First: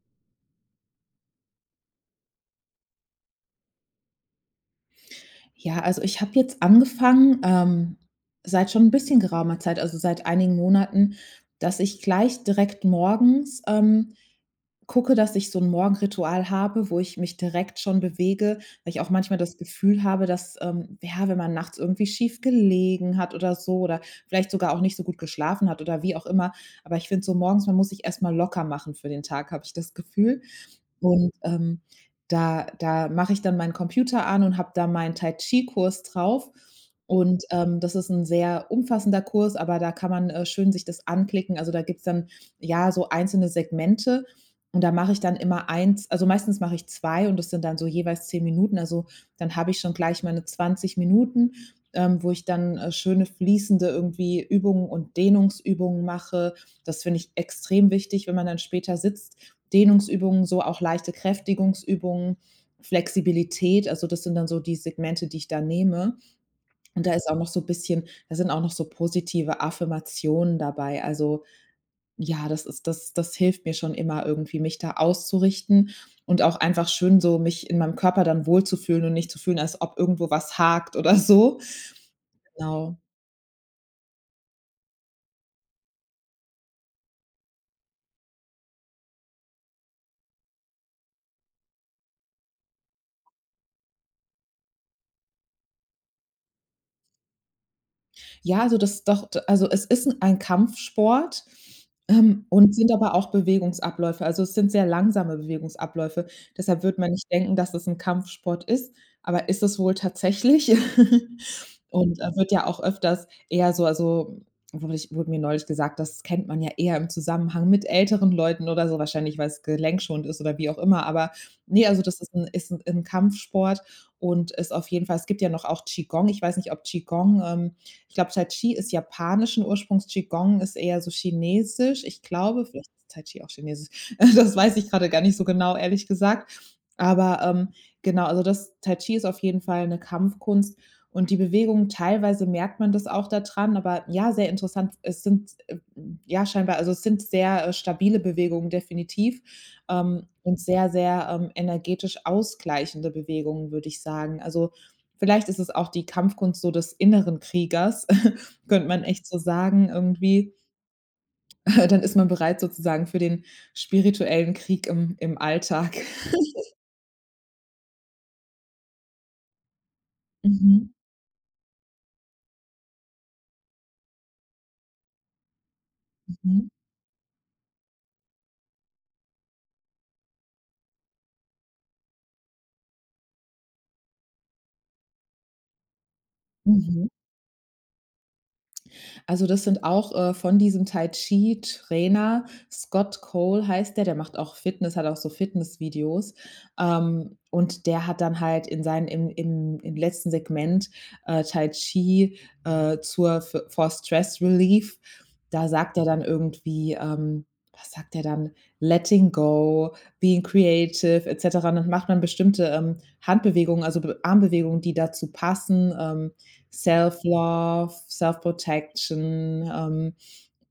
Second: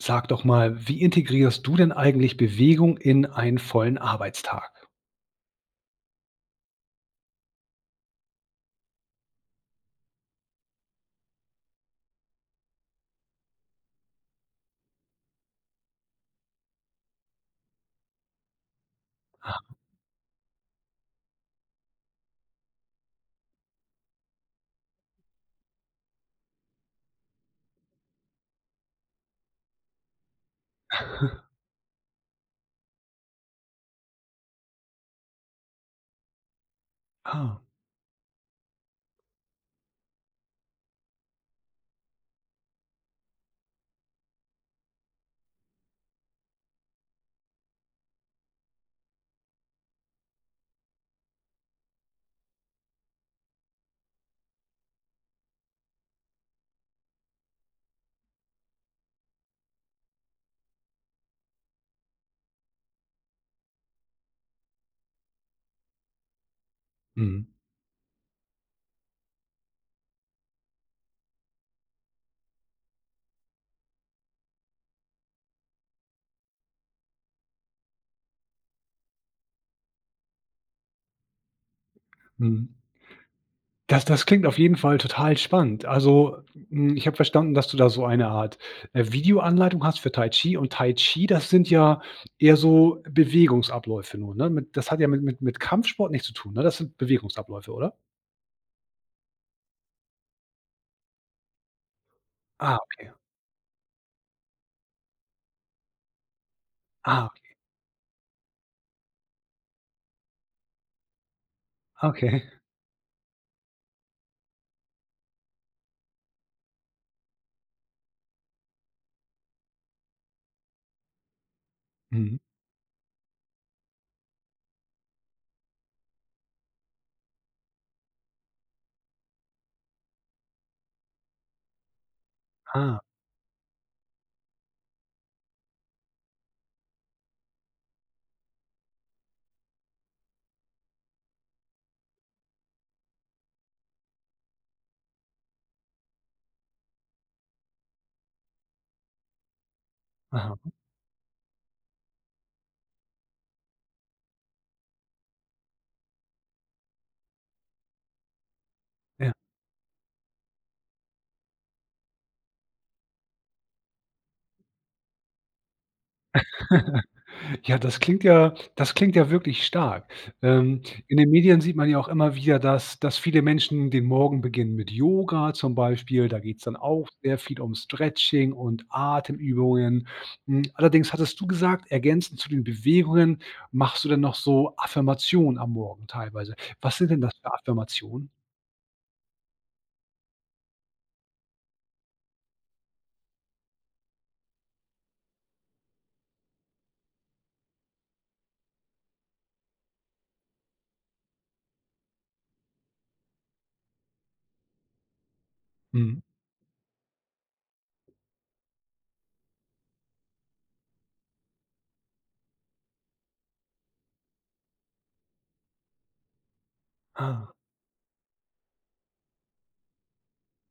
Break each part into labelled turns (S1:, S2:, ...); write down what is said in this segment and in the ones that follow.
S1: Sag doch mal, wie integrierst du denn eigentlich Bewegung in ein vollen Arbeitstag?
S2: Ja, also, ich habe jetzt angefangen, ähm, seit schon 'n bisschen geraumer Zeit also, seit einigen Monaten, dass ich gleich direkt morgens, ähm, gucke, dass ich so 'n Morgenritual habe, wo ich mich direkt schon bewege. Weil ich auch manchmal das
S1: Aha.
S2: Gefühl habe, dass, ähm ja, wenn man nachts irgendwie schief gelegen hat oder so oder vielleicht sogar auch nicht so gut geschlafen hat oder wie auch immer. Aber ich finde so morgens, man muss sich erst mal locker machen für den Tag, habe ich das Gefühl. Und, ähm, da da mache ich dann meinen Computer an und habe da meinen Tai Chi Kurs drauf. Und,
S1: Ah.
S2: ähm, das ist 'n sehr umfassender Kurs, aber da kann man, äh, schön sich das anklicken. Also, da gibt's dann ja, so einzelne Segmente und da mache ich dann immer 1 also meistens mach ich 2 und das sind dann so jeweils 10 Minuten. Also, dann habe ich schon gleich meine 20 Minuten, ähm, wo ich dann, äh, schöne, fließende irgendwie Übungen und Dehnungsübungen mache. Das finde ich extrem wichtig, wenn man dann später sitzt. Dehnungsübungen, so auch leichte Kräftigungsübungen, Flexibilität. Also, das sind dann so die Segmente, die ich da nehme. Und da ist auch
S1: Mhm.
S2: noch so 'n bisschen da sind auch noch so positive Affirmationen dabei. Also ja, das ist das das hilft mir schon immer irgendwie, mich da auszurichten und auch einfach schön so, mich in meinem Körper dann wohlzufühlen und nicht zu fühlen, als ob irgendwo was hakt oder so.
S1: Mhm.
S2: Genau.
S1: Das das klingt auf jeden Fall total spannend. Also, hm, ich habe verstanden, dass du da so eine Art, äh, Videoanleitung hast für Tai Chi und Tai Chi, das sind ja eher so Bewegungsabläufe nur, ne? Mit das hat ja mit mit mit Kampfsport nichts zu tun, ne? Das sind Bewegungsabläufe, oder?
S2: Ja, also das doch, d also es ist 'n ein Kampfsport, ähm, und
S1: Ah,
S2: sind
S1: okay.
S2: aber auch Bewegungsabläufe. Also, es sind sehr langsame Bewegungsabläufe. Deshalb wird man
S1: Ah,
S2: nicht
S1: okay.
S2: denken, dass es 'n Kampfsport ist. Aber ist es wohl tatsächlich und
S1: Okay.
S2: wird ja auch öfters eher so also, wurde ich wurde mir neulich gesagt, das kennt man ja eher im Zusammenhang mit älteren Leuten oder so wahrscheinlich, weil's gelenkschonend ist oder wie auch immer. Aber ne, also das ist
S1: Mhm.
S2: 'n ist 'n 'n Kampfsport und ist auf jeden Fall es gibt ja noch auch Qi Gong. Ich weiß nicht, ob Qi Gong, ähm ich glaube, Tai Chi ist japanischen Ursprungs. Qi Gong ist eher so chinesisch. Ich glaube, vielleicht
S1: Ah.
S2: ist Tai Chi auch chinesisch. Äh, das weiß ich grade gar nicht so genau, ehrlich gesagt. Aber, ähm, genau, also, das Tai Chi ist auf jeden Fall 'ne Kampfkunst und die Bewegungen, teilweise merkt man das auch da dran, aber ja, sehr interessant. Es sind e f ja scheinbar also, es sind sehr, äh, stabile Bewegungen definitiv, ähm,
S1: Aha.
S2: und sehr, sehr, ähm, energetisch ausgleichende Bewegungen, würde ich sagen. Also, vielleicht ist es auch die Kampfkunst so des inneren Kriegers, könnte man echt
S1: Ja.
S2: so sagen irgendwie dann ist man bereit sozusagen für den spirituellen Krieg im im Alltag.
S1: Ja, das klingt ja das klingt ja wirklich stark. Ähm,
S2: Mhm.
S1: in den Medien sieht man ja auch immer wieder, dass dass viele Menschen den Morgen beginnen mit Yoga zum Beispiel. Da geht's
S2: Mhm.
S1: dann auch sehr viel um Stretching und Atemübungen. Hm, allerdings hattest du gesagt, ergänzend zu den Bewegungen, machst du dann noch so Affirmationen am Morgen teilweise. Was
S2: Mhm.
S1: sind denn das für Affirmationen?
S2: Also, das sind auch, äh, von diesem Tai-Chi-Trainer Scott Cole heißt der. Der macht auch Fitness, hat auch so Fitnessvideos. Ähm, und der hat dann halt in seinen im in im letzten Segment, äh, Tai Chi, äh, zur fo for Stress Relief, da sagt er
S1: Mhm.
S2: dann irgendwie, ähm Was sagt er dann? „Letting go, being creative“, et cetera. Und dann macht man bestimmte, ähm, Handbewegungen, also B Armbewegungen, die dazu passen, ähm: self
S1: Ah.
S2: love, self protection, ähm.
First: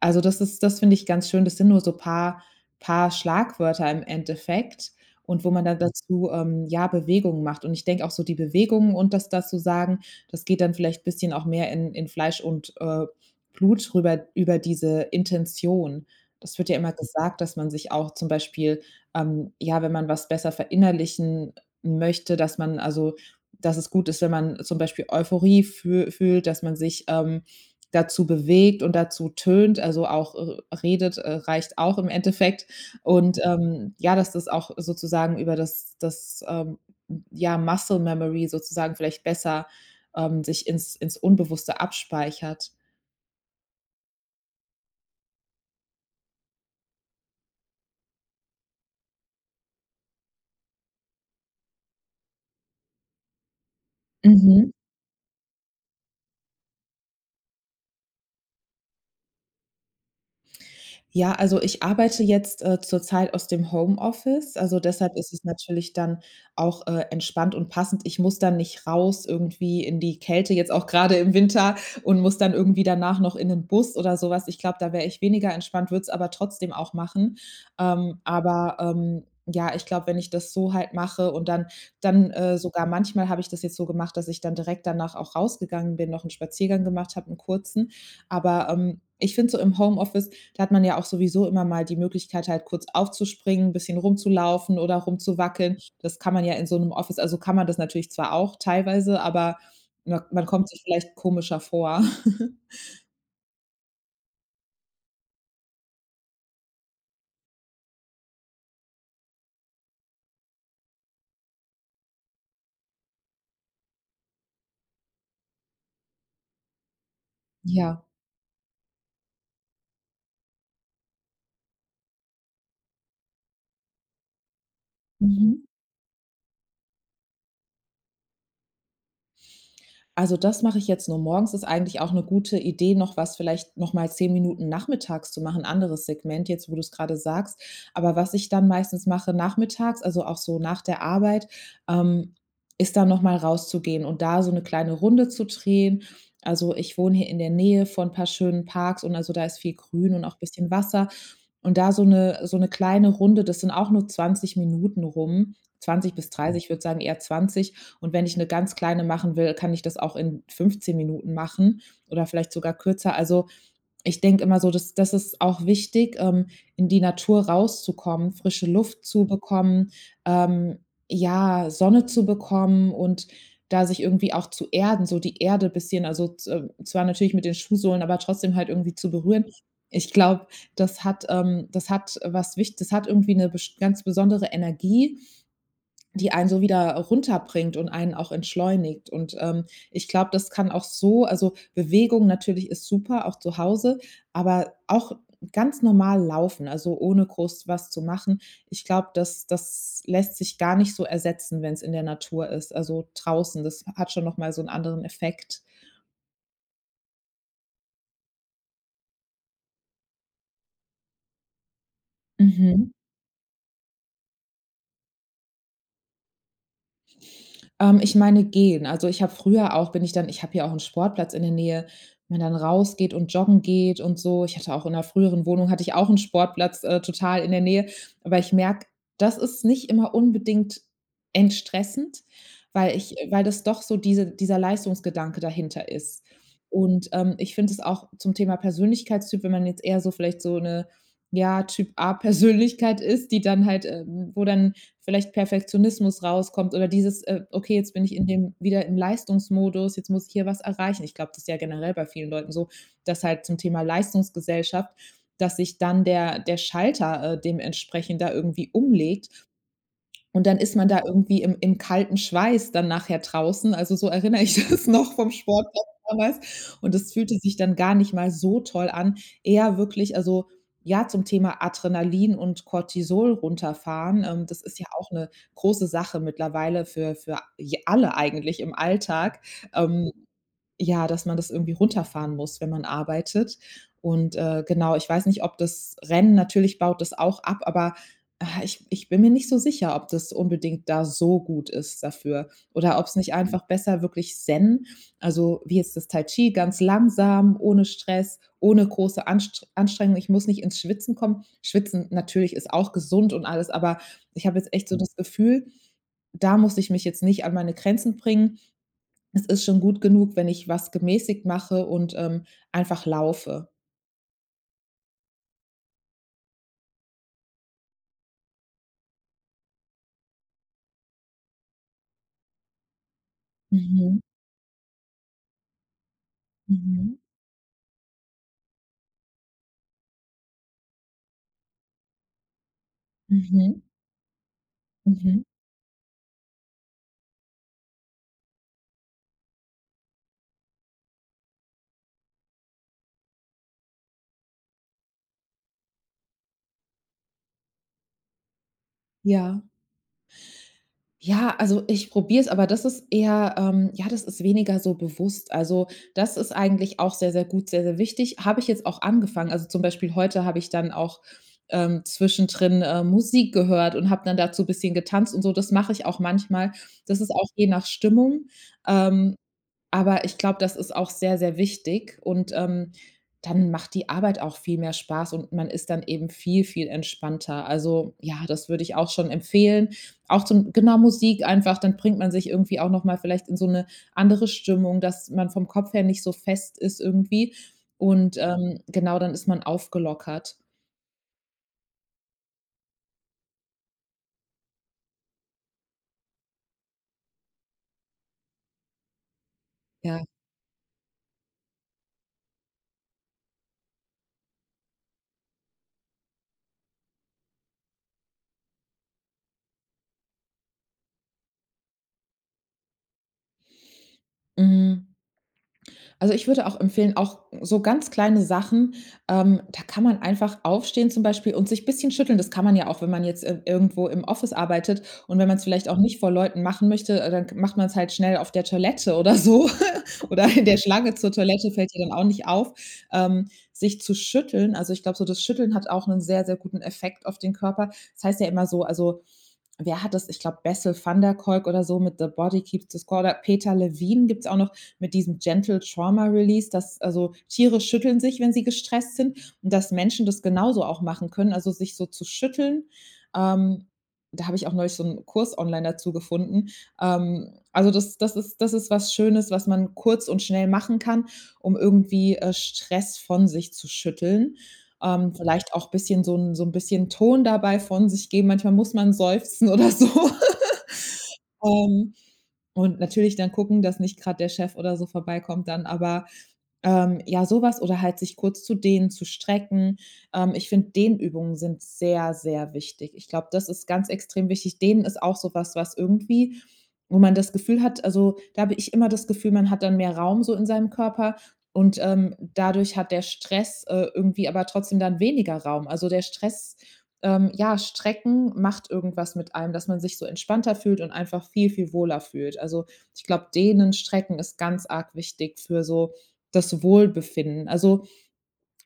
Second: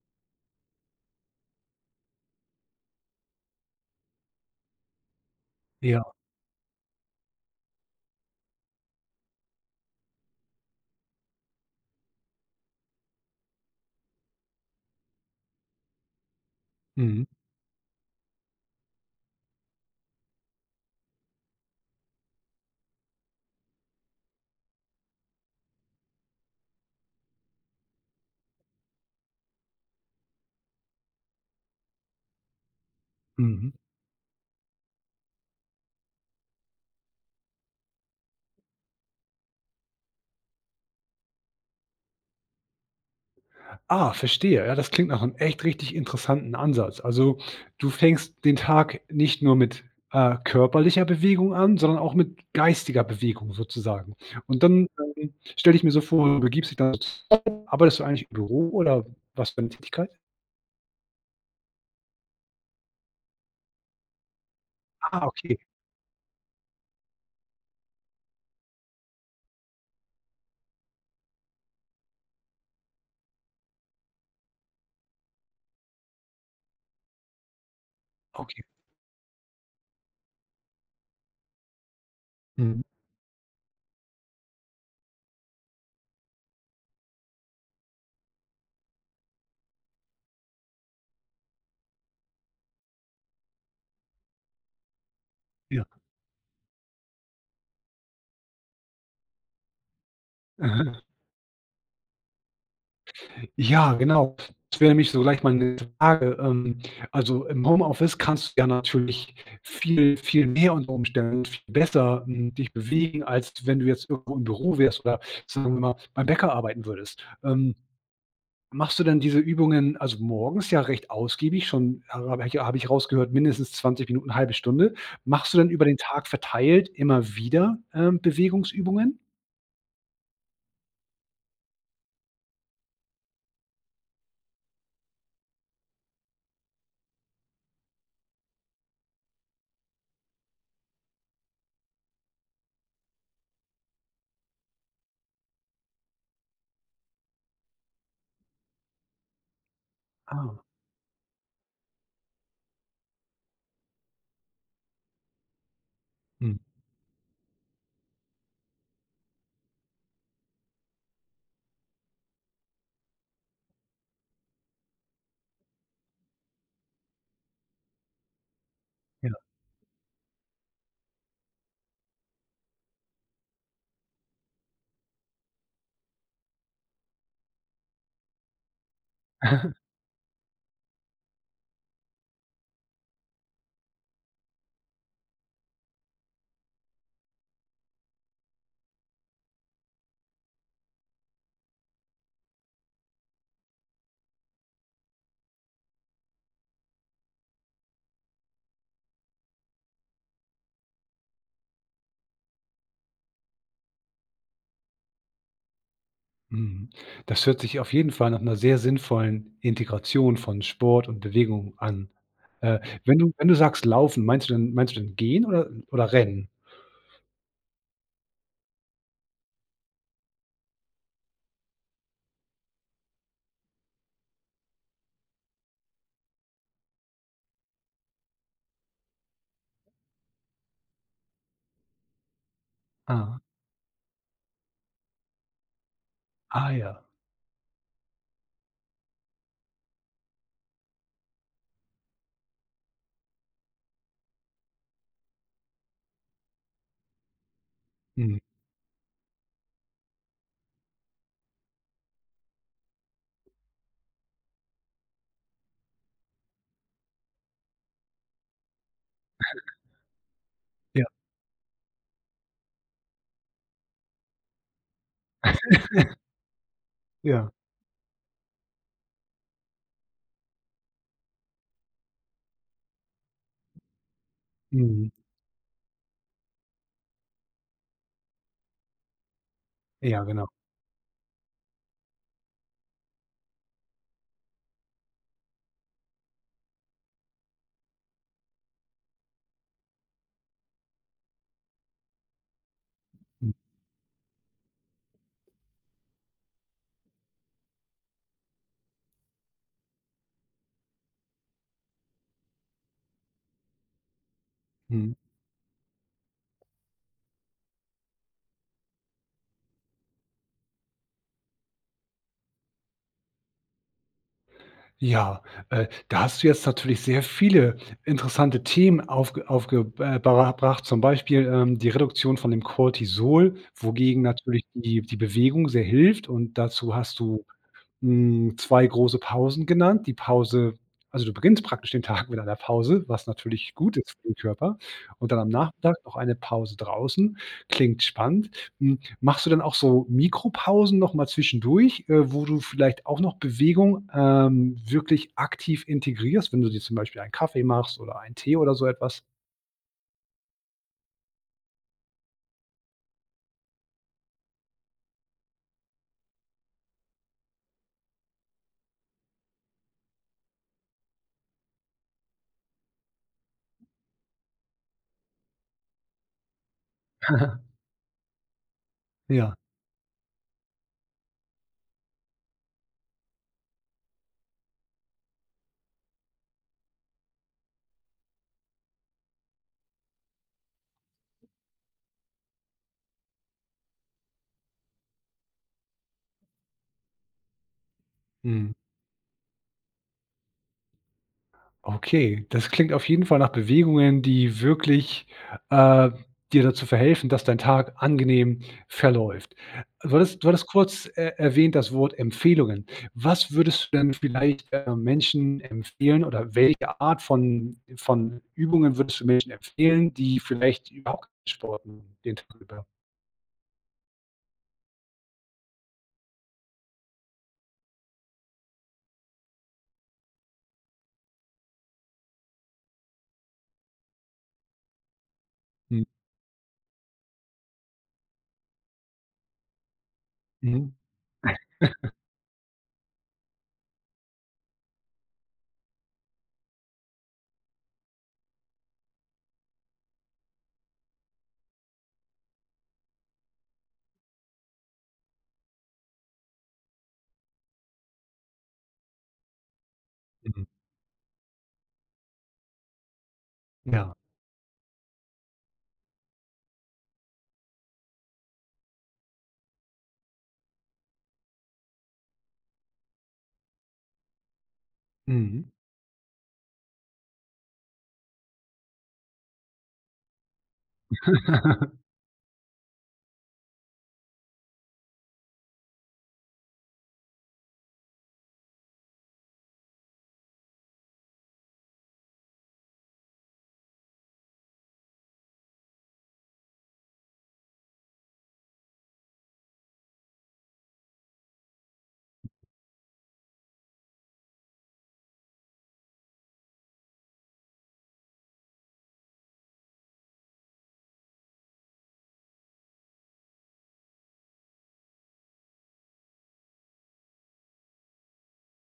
S2: Also, das ist das finde ich ganz schön. Das sind nur so paar paar Schlagwörter im Endeffekt und wo man dann
S1: Ja.
S2: dazu, ähm, ja, Bewegungen macht. Und ich denke auch so, die Bewegungen und das da zu sagen, das geht dann vielleicht bisschen auch mehr in in Fleisch und, äh, Blut rüber, über diese Intention. Das wird ja immer
S1: Mhm.
S2: gesagt, dass man sich auch zum Beispiel, ähm, ja, wenn man was besser verinnerlichen, äh, möchte, dass man also, dass es gut ist, wenn man zum Beispiel Euphorie füh fühlt, dass man sich, ähm, dazu bewegt und dazu tönt, also auch, äh, redet, äh, reicht auch im Endeffekt. Und,
S1: Mhm.
S2: ähm, ja, dass das auch sozusagen über das das, ähm, ja, Muscle Memory sozusagen vielleicht besser, ähm, sich ins ins Unbewusste abspeichert.
S1: Ah, verstehe. Ja, das klingt nach 'nem echt richtig interessanten Ansatz. Also, du fängst den Tag nicht nur mit, äh, körperlicher Bewegung an, sondern auch mit geistiger Bewegung sozusagen. Und
S2: Mhm.
S1: dann, ähm, stelle ich mir so vor, du. [unintelligible] Arbeitest du eigentlich im Büro oder was für 'ne Tätigkeit?
S2: Ja, also ich arbeite jetzt, äh, zurzeit aus dem Homeoffice. Also, deshalb
S1: Ah,
S2: ist es
S1: okay.
S2: natürlich dann auch, äh, entspannt und passend. Ich muss dann nicht raus irgendwie in die Kälte, jetzt auch grade im Winter und muss dann irgendwie danach noch in 'nen Bus oder so was. Ich glaube, da wäre ich weniger entspannt, würde es aber trotzdem auch machen. Ähm,
S1: Okay.
S2: aber, ähm ja, ich glaube, wenn ich das so halt mache und dann dann äh,
S1: Mhm.
S2: sogar manchmal habe ich das jetzt so gemacht, dass ich dann direkt danach auch rausgegangen bin, noch 'n Spaziergang gemacht habe, 'n kurzen. Aber, ähm, ich finde so im Homeoffice, da hat man ja auch sowieso immer mal die Möglichkeit halt kurz aufzuspringen, bisschen rumzulaufen oder rumzuwackeln.
S1: Ja.
S2: Das kann man ja in so 'nem Office, also kann man das natürlich zwar auch teilweise, aber mak man kommt sich
S1: Aha.
S2: vielleicht komischer vor.
S1: Ja, genau. Ich [unintelligible] mich so gleich meine Frage. Ähm, also im Homeoffice kannst du ja natürlich viel, viel mehr unter Umständen viel besser, hm, dich bewegen, als wenn du jetzt irgendwo im Büro wärst oder sagen wir mal beim Bäcker arbeiten würdest. Ähm,
S2: Ja.
S1: machst du denn diese Übungen, also morgens ja recht ausgiebig schon, habe ich habe ich rausgehört mindestens 20 Minuten, 1/2 Stunde. Machst du
S2: Mhm.
S1: denn über den Tag verteilt immer wieder, ähm, Bewegungsübungen?
S2: Also, das mache ich jetzt nur morgens. Ist eigentlich auch 'ne gute Idee, noch was vielleicht noch mal 10 Minuten nachmittags zu machen, anderes Segment jetzt, wo du's grade sagst. Aber was ich dann meistens mache nachmittags, also auch so nach der Arbeit, ähm, ist dann noch mal rauszugehen und da so 'ne kleine Runde zu drehen. Also ich wohne hier in der Nähe von 'n paar schönen Parks und also da ist viel grün und auch
S1: Ah.
S2: bisschen Wasser. Und da so 'ne so 'ne kleine Runde, das sind auch nur 20 Minuten rum, 20 bis
S1: Hm.
S2: 30, würde sagen, eher 20. Und wenn ich 'ne ganz kleine machen will, kann ich das auch in 15 Minuten machen oder vielleicht sogar kürzer. Also, ich denke immer so, das das ist auch wichtig, ähm, in die Natur rauszukommen, frische Luft zu
S1: Ja.
S2: bekommen, ähm, ja, Sonne zu bekommen und da sich irgendwie auch zu erden, so die Erde bisschen, also z zwar natürlich mit den Schuhsohlen, aber trotzdem halt irgendwie zu berühren. Ich glaube, das hat ähm, das hat was wicht das hat irgendwie 'ne best ganz besondere Energie, die einen so wieder, runterbringt und einen auch entschleunigt. Und, ähm, ich glaube, das kann auch so also Bewegung natürlich ist super, auch zu Hause, aber auch ganz normal laufen, also ohne groß was zu machen. Ich glaube, das das lässt sich gar nicht so ersetzen, wenn's in der Natur ist. Also draußen, das hat schon noch mal so 'n anderen Effekt.
S1: Mhm, das hört sich auf jeden Fall nach 'ner sehr sinnvollen Integration von Sport und Bewegung an. Äh,
S2: Mhm.
S1: wenn du wenn du sagst laufen, meinst du dann meinst du dann gehen oder oder rennen?
S2: Ähm, ich meine gehen. Also, ich habe früher auch bin ich dann ich habe hier auch 'n Sportplatz in der Nähe, wenn dann raus geht und joggen geht und so. Ich hatte auch in 'ner früheren Wohnung hatte ich auch 'n Sportplatz, äh, total in der Nähe. Aber ich merke, das ist nicht immer unbedingt entstressend, weil ich
S1: Ah.
S2: weil das doch so diese dieser Leistungsgedanke dahinter ist.
S1: Ah ja.
S2: Und, ähm, ich finde es auch zum Thema Persönlichkeitstyp, wenn man jetzt eher so vielleicht so 'ne, ja Typ A Persönlichkeit ist, die dann halt, ähm, wo dann vielleicht Perfektionismus rauskommt oder dieses, äh: „Okay, jetzt bin ich in
S1: Mhm.
S2: dem wieder im Leistungsmodus, jetzt muss ich hier was erreichen.“ Ich glaube, das ja generell bei vielen Leuten so, dass halt zum Thema Leistungsgesellschaft, dass sich dann der der Schalter, äh, dementsprechend da irgendwie umlegt und dann ist man da
S1: Ja.
S2: irgendwie im im kalten Schweiß dann nachher draußen. Also so erinnere ich das noch vom Sport von damals. Und das fühlte
S1: Ja.
S2: sich dann gar nicht mal so toll an. Eher wirklich, also ja, zum Thema Adrenalin und Cortisol runterfahren, ähm, das ist ja
S1: Mhm.
S2: auch 'ne große Sache mittlerweile für für j alle eigentlich im Alltag, ähm,
S1: Ja, genau.
S2: ja, dass man das irgendwie runterfahren muss, wenn man arbeitet. Und, äh, genau, ich weiß nicht, ob das Rennen natürlich baut das auch ab, aber, ah, ich ich bin mir nicht so sicher, ob das unbedingt da so gut ist dafür. Oder ob's nicht
S1: Hm.
S2: einfach besser wirklich Zen also wie jetzt das Tai-Chi ganz langsam, ohne Stress, ohne große Anst Anstrengung, ich muss nicht ins Schwitzen kommen. Schwitzen natürlich ist auch gesund und alles, aber ich habe jetzt echt so das
S1: Mhm.
S2: Gefühl, da muss ich mich jetzt nicht an meine Grenzen bringen. Es ist schon gut genug, wenn ich was gemäßigt mache und, ähm, einfach laufe.
S1: Ja, äh, da hast du jetzt natürlich sehr viele interessante Themen aufge aufge äh, ber erbracht, zum Beispiel, ähm, die Reduktion von dem Cortisol,
S2: Mhm.
S1: wogegen natürlich die die Bewegung sehr hilft und dazu
S2: Mhm.
S1: hast du hm, 2 große Pausen genannt. Die Pause also du beginnst praktisch den Tag mit einer Pause, was natürlich
S2: Mhm.
S1: gut ist für den Körper und dann
S2: Mhm.
S1: am Nachmittag noch eine Pause draußen. Klingt spannend. Hm, machst du denn auch so Mikropausen noch mal zwischendurch, äh, wo du vielleicht auch noch Bewegung, ähm, wirklich aktiv integrierst, wenn du dir zum Beispiel einen Kaffee machst oder einen Tee oder so etwas?
S2: Ja. Ja, also, ich probiere es, aber das ist eher, ähm ja, das ist weniger so bewusst. Also, das ist eigentlich auch sehr, sehr gut, sehr, sehr wichtig. Habe ich jetzt auch angefangen. Also, zum Beispiel heute habe ich dann auch, ähm, zwischendrin, ähm, Musik gehört und habe dann dazu bisschen getanzt und so. Das mache ich auch manchmal. Das ist auch je nach Stimmung. Ähm,
S1: Ja.
S2: aber ich glaube, das ist auch sehr, sehr wichtig. Und, ähm, dann macht die Arbeit auch viel mehr Spaß und man ist dann eben viel, viel entspannter. Also, ja, das würde ich auch schon empfehlen. Auch zum genau, Musik einfach, dann bringt man sich irgendwie auch noch mal vielleicht in so 'ne andere Stimmung, dass man vom Kopf her nicht so fest ist irgendwie. Und,
S1: Mhm.
S2: ähm, genau, dann ist man aufgelockert.
S1: Okay, das klingt auf jeden Fall nach Bewegungen, die wirklich, äh, dir dazu verhelfen, dass dein Tag angenehm verläuft. Würdest du
S2: Ja.
S1: hattest du hattest kurz, äh, erwähnt das Wort Empfehlungen. Was würdest du denn vielleicht, äh, Menschen empfehlen oder welche Art von von Übungen würdest du Menschen empfehlen, die vielleicht überhaupt kein Sport machen den Tag über?
S2: Hm also, ich würde auch empfehlen auch, so ganz kleine Sachen. Ähm, da kann man einfach aufstehen zum Beispiel und sich bisschen schütteln. Das kann man ja auch, wenn man jetzt, äh, irgendwo im Office arbeitet. Und wenn man's vielleicht auch
S1: Mhm.
S2: nicht vor Leuten machen möchte, dann g macht man's halt schnell auf der Toilette oder so. Oder in der
S1: Mhm.
S2: Schlange zur Toilette fällt ja dann auch nicht auf, ähm, sich zu schütteln. Also, ich glaube so, das Schütteln hat auch 'nen sehr, sehr guten Effekt auf den Körper. Das heißt ja immer so also, wer hat das ich glaube Bessel van der Kolk oder so mit „The Body keeps the score“, oder Peter Levine gibt's auch noch mit diesem „Gentle trauma release“, dass also Tiere schütteln sich, wenn sie gestresst sind. Und dass Menschen das
S1: Mhm.
S2: genauso auch machen können, also, sich so zu schütteln. Ähm,
S1: Ja.
S2: da habe ich auch neulich so 'n Kurs online dazu gefunden. Ähm, also, das das ist das ist was Schönes, was man kurz und schnell machen kann, um irgendwie, äh, Stress von sich zu schütteln. Ähm,
S1: Mhm.
S2: vielleicht auch bisschen so 'n so 'n bisschen Ton dabei von sich geben. Manchmal muss man seufzen oder so. Ähm, und natürlich dann gucken, dass nicht grad der Chef oder so vorbeikommt dann. Aber, ähm ja, so was oder halt sich kurz zu dehnen, zu strecken. Ähm, ich finde Dehnübungen sind sehr, sehr wichtig. Ich glaube, das ist ganz extrem wichtig. Dehnen ist auch so was, was irgendwie wo man das Gefühl hat also, da habe ich immer das Gefühl, man hat dann mehr Raum so in seinem Körper und, ähm, dadurch hat der Stress, äh, irgendwie aber trotzdem dann weniger Raum. Also, der Stress ähm, ja, Strecken macht irgendwas mit einem, dass man sich so entspannter fühlt und einfach viel, viel wohler fühlt. Also, ich glaube, Dehnen, Strecken ist ganz arg wichtig für so das Wohlbefinden. Also,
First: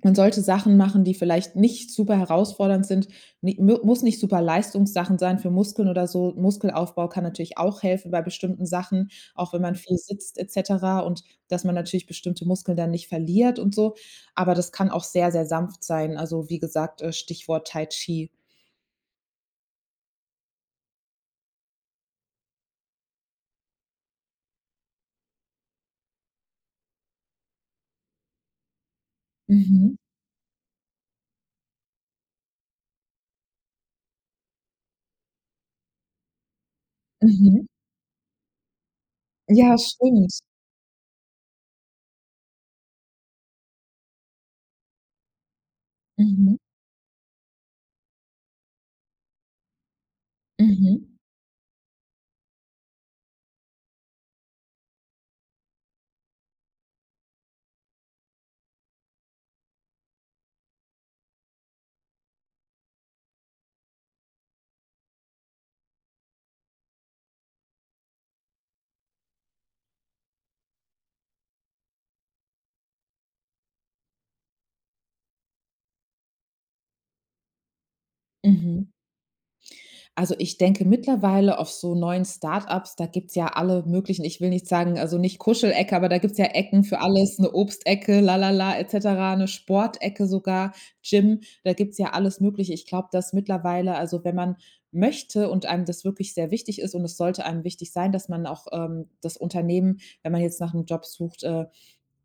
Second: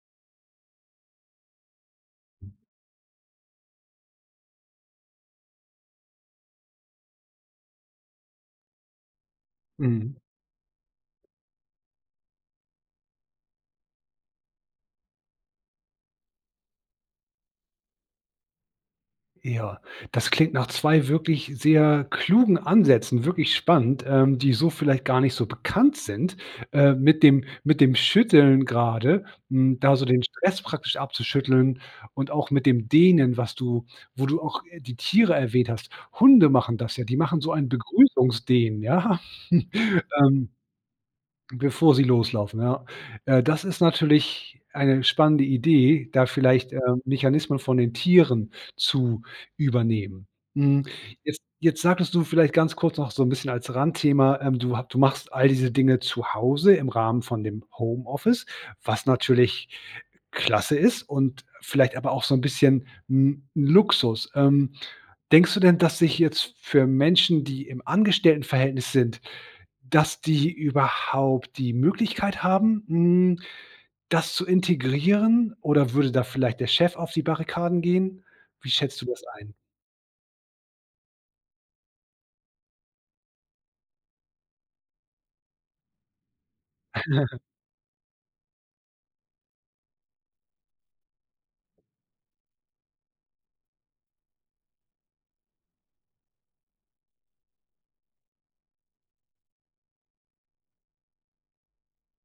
S2: man sollte Sachen machen, die vielleicht nicht super
S1: Mhm.
S2: herausfordernd sind. Ni mu muss nicht Superleistungssachen sein für Muskeln oder so. Muskelaufbau kann natürlich auch helfen bei bestimmten Sachen, auch wenn man viel
S1: Mhm.
S2: sitzt et cetera und dass man natürlich bestimmte Muskeln dann nicht verliert und so. Aber das kann auch sehr, sehr sanft sein. Also, wie gesagt, äh, Stichwort Tai Chi.
S1: Ja, das klingt nach 2 wirklich sehr klugen Ansätzen, wirklich spannend, ähm, die so vielleicht gar nicht so bekannt sind. Äh, mit dem mit dem Schütteln gerade, hm, da
S2: Mhm.
S1: so den Stress praktisch abzuschütteln und auch mit dem Dehnen, was du wo du auch, äh, die Tiere erwähnt hast. Hunde machen das ja, die machen so ein
S2: Mhm.
S1: Begrüßungsdehnen, ja,
S2: Ja, stimmt.
S1: ähm, bevor sie loslaufen, ja. Äh, das ist natürlich eine spannende Idee, da
S2: Mhm.
S1: vielleicht, äh, Mechanismen von den Tieren zu übernehmen. Hm,
S2: Mhm.
S1: jetzt jetzt sagtest du vielleicht ganz kurz noch so 'n bisschen als Randthema, ähm, du hab du machst all diese Dinge zu Hause im Rahmen von dem Homeoffice, was natürlich klasse ist und vielleicht aber auch so 'n bisschen, hm, 'n Luxus. Ähm, denkst du denn, dass sich jetzt für Menschen, die im Angestelltenverhältnis sind, dass die überhaupt die Möglichkeit haben, hm, das zu integrieren, oder würde da vielleicht der Chef auf die Barrikaden gehen? Wie
S2: Mhm.
S1: schätzt du das ein?
S2: Also ich denke mittlerweile auf so neuen Start-ups, da gibt's ja alle möglichen ich will nicht sagen also nicht Kuschelecke, aber da gibt's ja Ecken für alles, 'ne Obstecke, la la la et cetera, 'ne Sportecke sogar, Gym. Da gibt's ja alles Mögliche. Ich glaube, dass mittlerweile also wenn man möchte und einem das wirklich sehr wichtig ist und es sollte einem wichtig sein, dass man auch, ähm, das Unternehmen, wenn man jetzt nachm Job sucht, äh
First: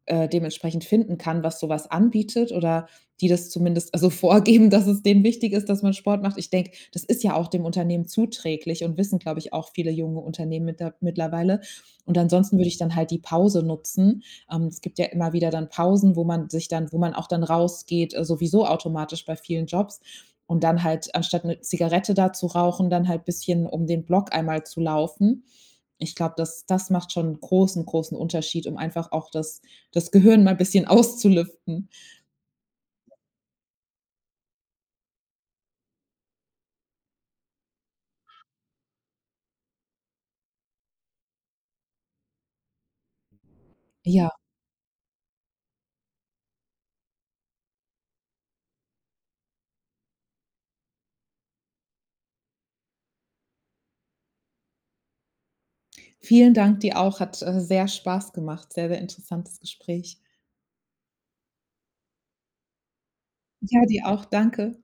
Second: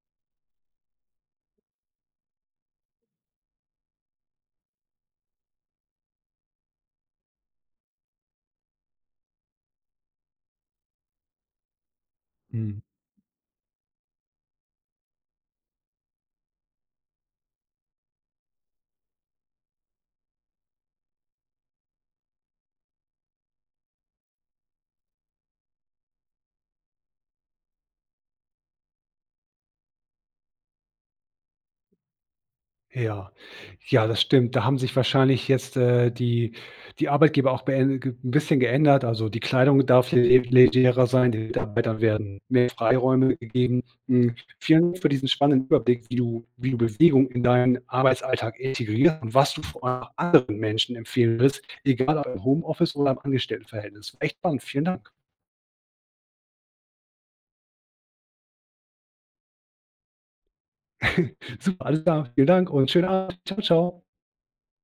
S2: äh, dementsprechend finden kann, was so was anbietet oder die das zumindest also vorgeben, dass es denen wichtig ist, dass man Sport macht. Ich denke, das ist ja auch dem Unternehmen zuträglich und wissen, glaube ich, auch viele junge Unternehmen mitter mittlerweile. Und ansonsten würde ich
S1: Mhm.
S2: dann halt die Pause nutzen. Ähm, es gibt ja immer wieder dann Pausen, wo man sich dann wo man auch dann rausgeht, äh, sowieso automatisch bei vielen Jobs. Und dann halt anstatt 'ne Zigarette da zu rauchen, dann halt bisschen um den Block einmal zu laufen. Ich glaube, das das macht schon 'n großen großen Unterschied, um einfach auch das das Gehirn mal 'n bisschen auszulüften.
S1: Ja, ja, das stimmt. Da haben sich wahrscheinlich jetzt äh, die die Arbeitgeber auch bee ge 'n bisschen geändert. Also die Kleidung darf le le legerer sein, den Mitarbeitern werden mehr Freiräume gegeben.
S2: Ja.
S1: Hm, vielen Dank für diesen spannenden Überblick, wie du wie du Bewegung in deinen Arbeitsalltag integriert und was du vor allem auch anderen Menschen empfehlen würdest, egal ob im Homeoffice oder im Angestelltenverhältnis. Echt spannend, vielen Dank.
S2: Vielen Dank, dir auch. Hat, äh, sehr Spaß gemacht. Sehr sehr interessantes Gespräch.
S1: Super, alles klar. Vielen Dank und schönen Abend. Ciao
S2: Ja,
S1: ciao.
S2: dir auch. Danke.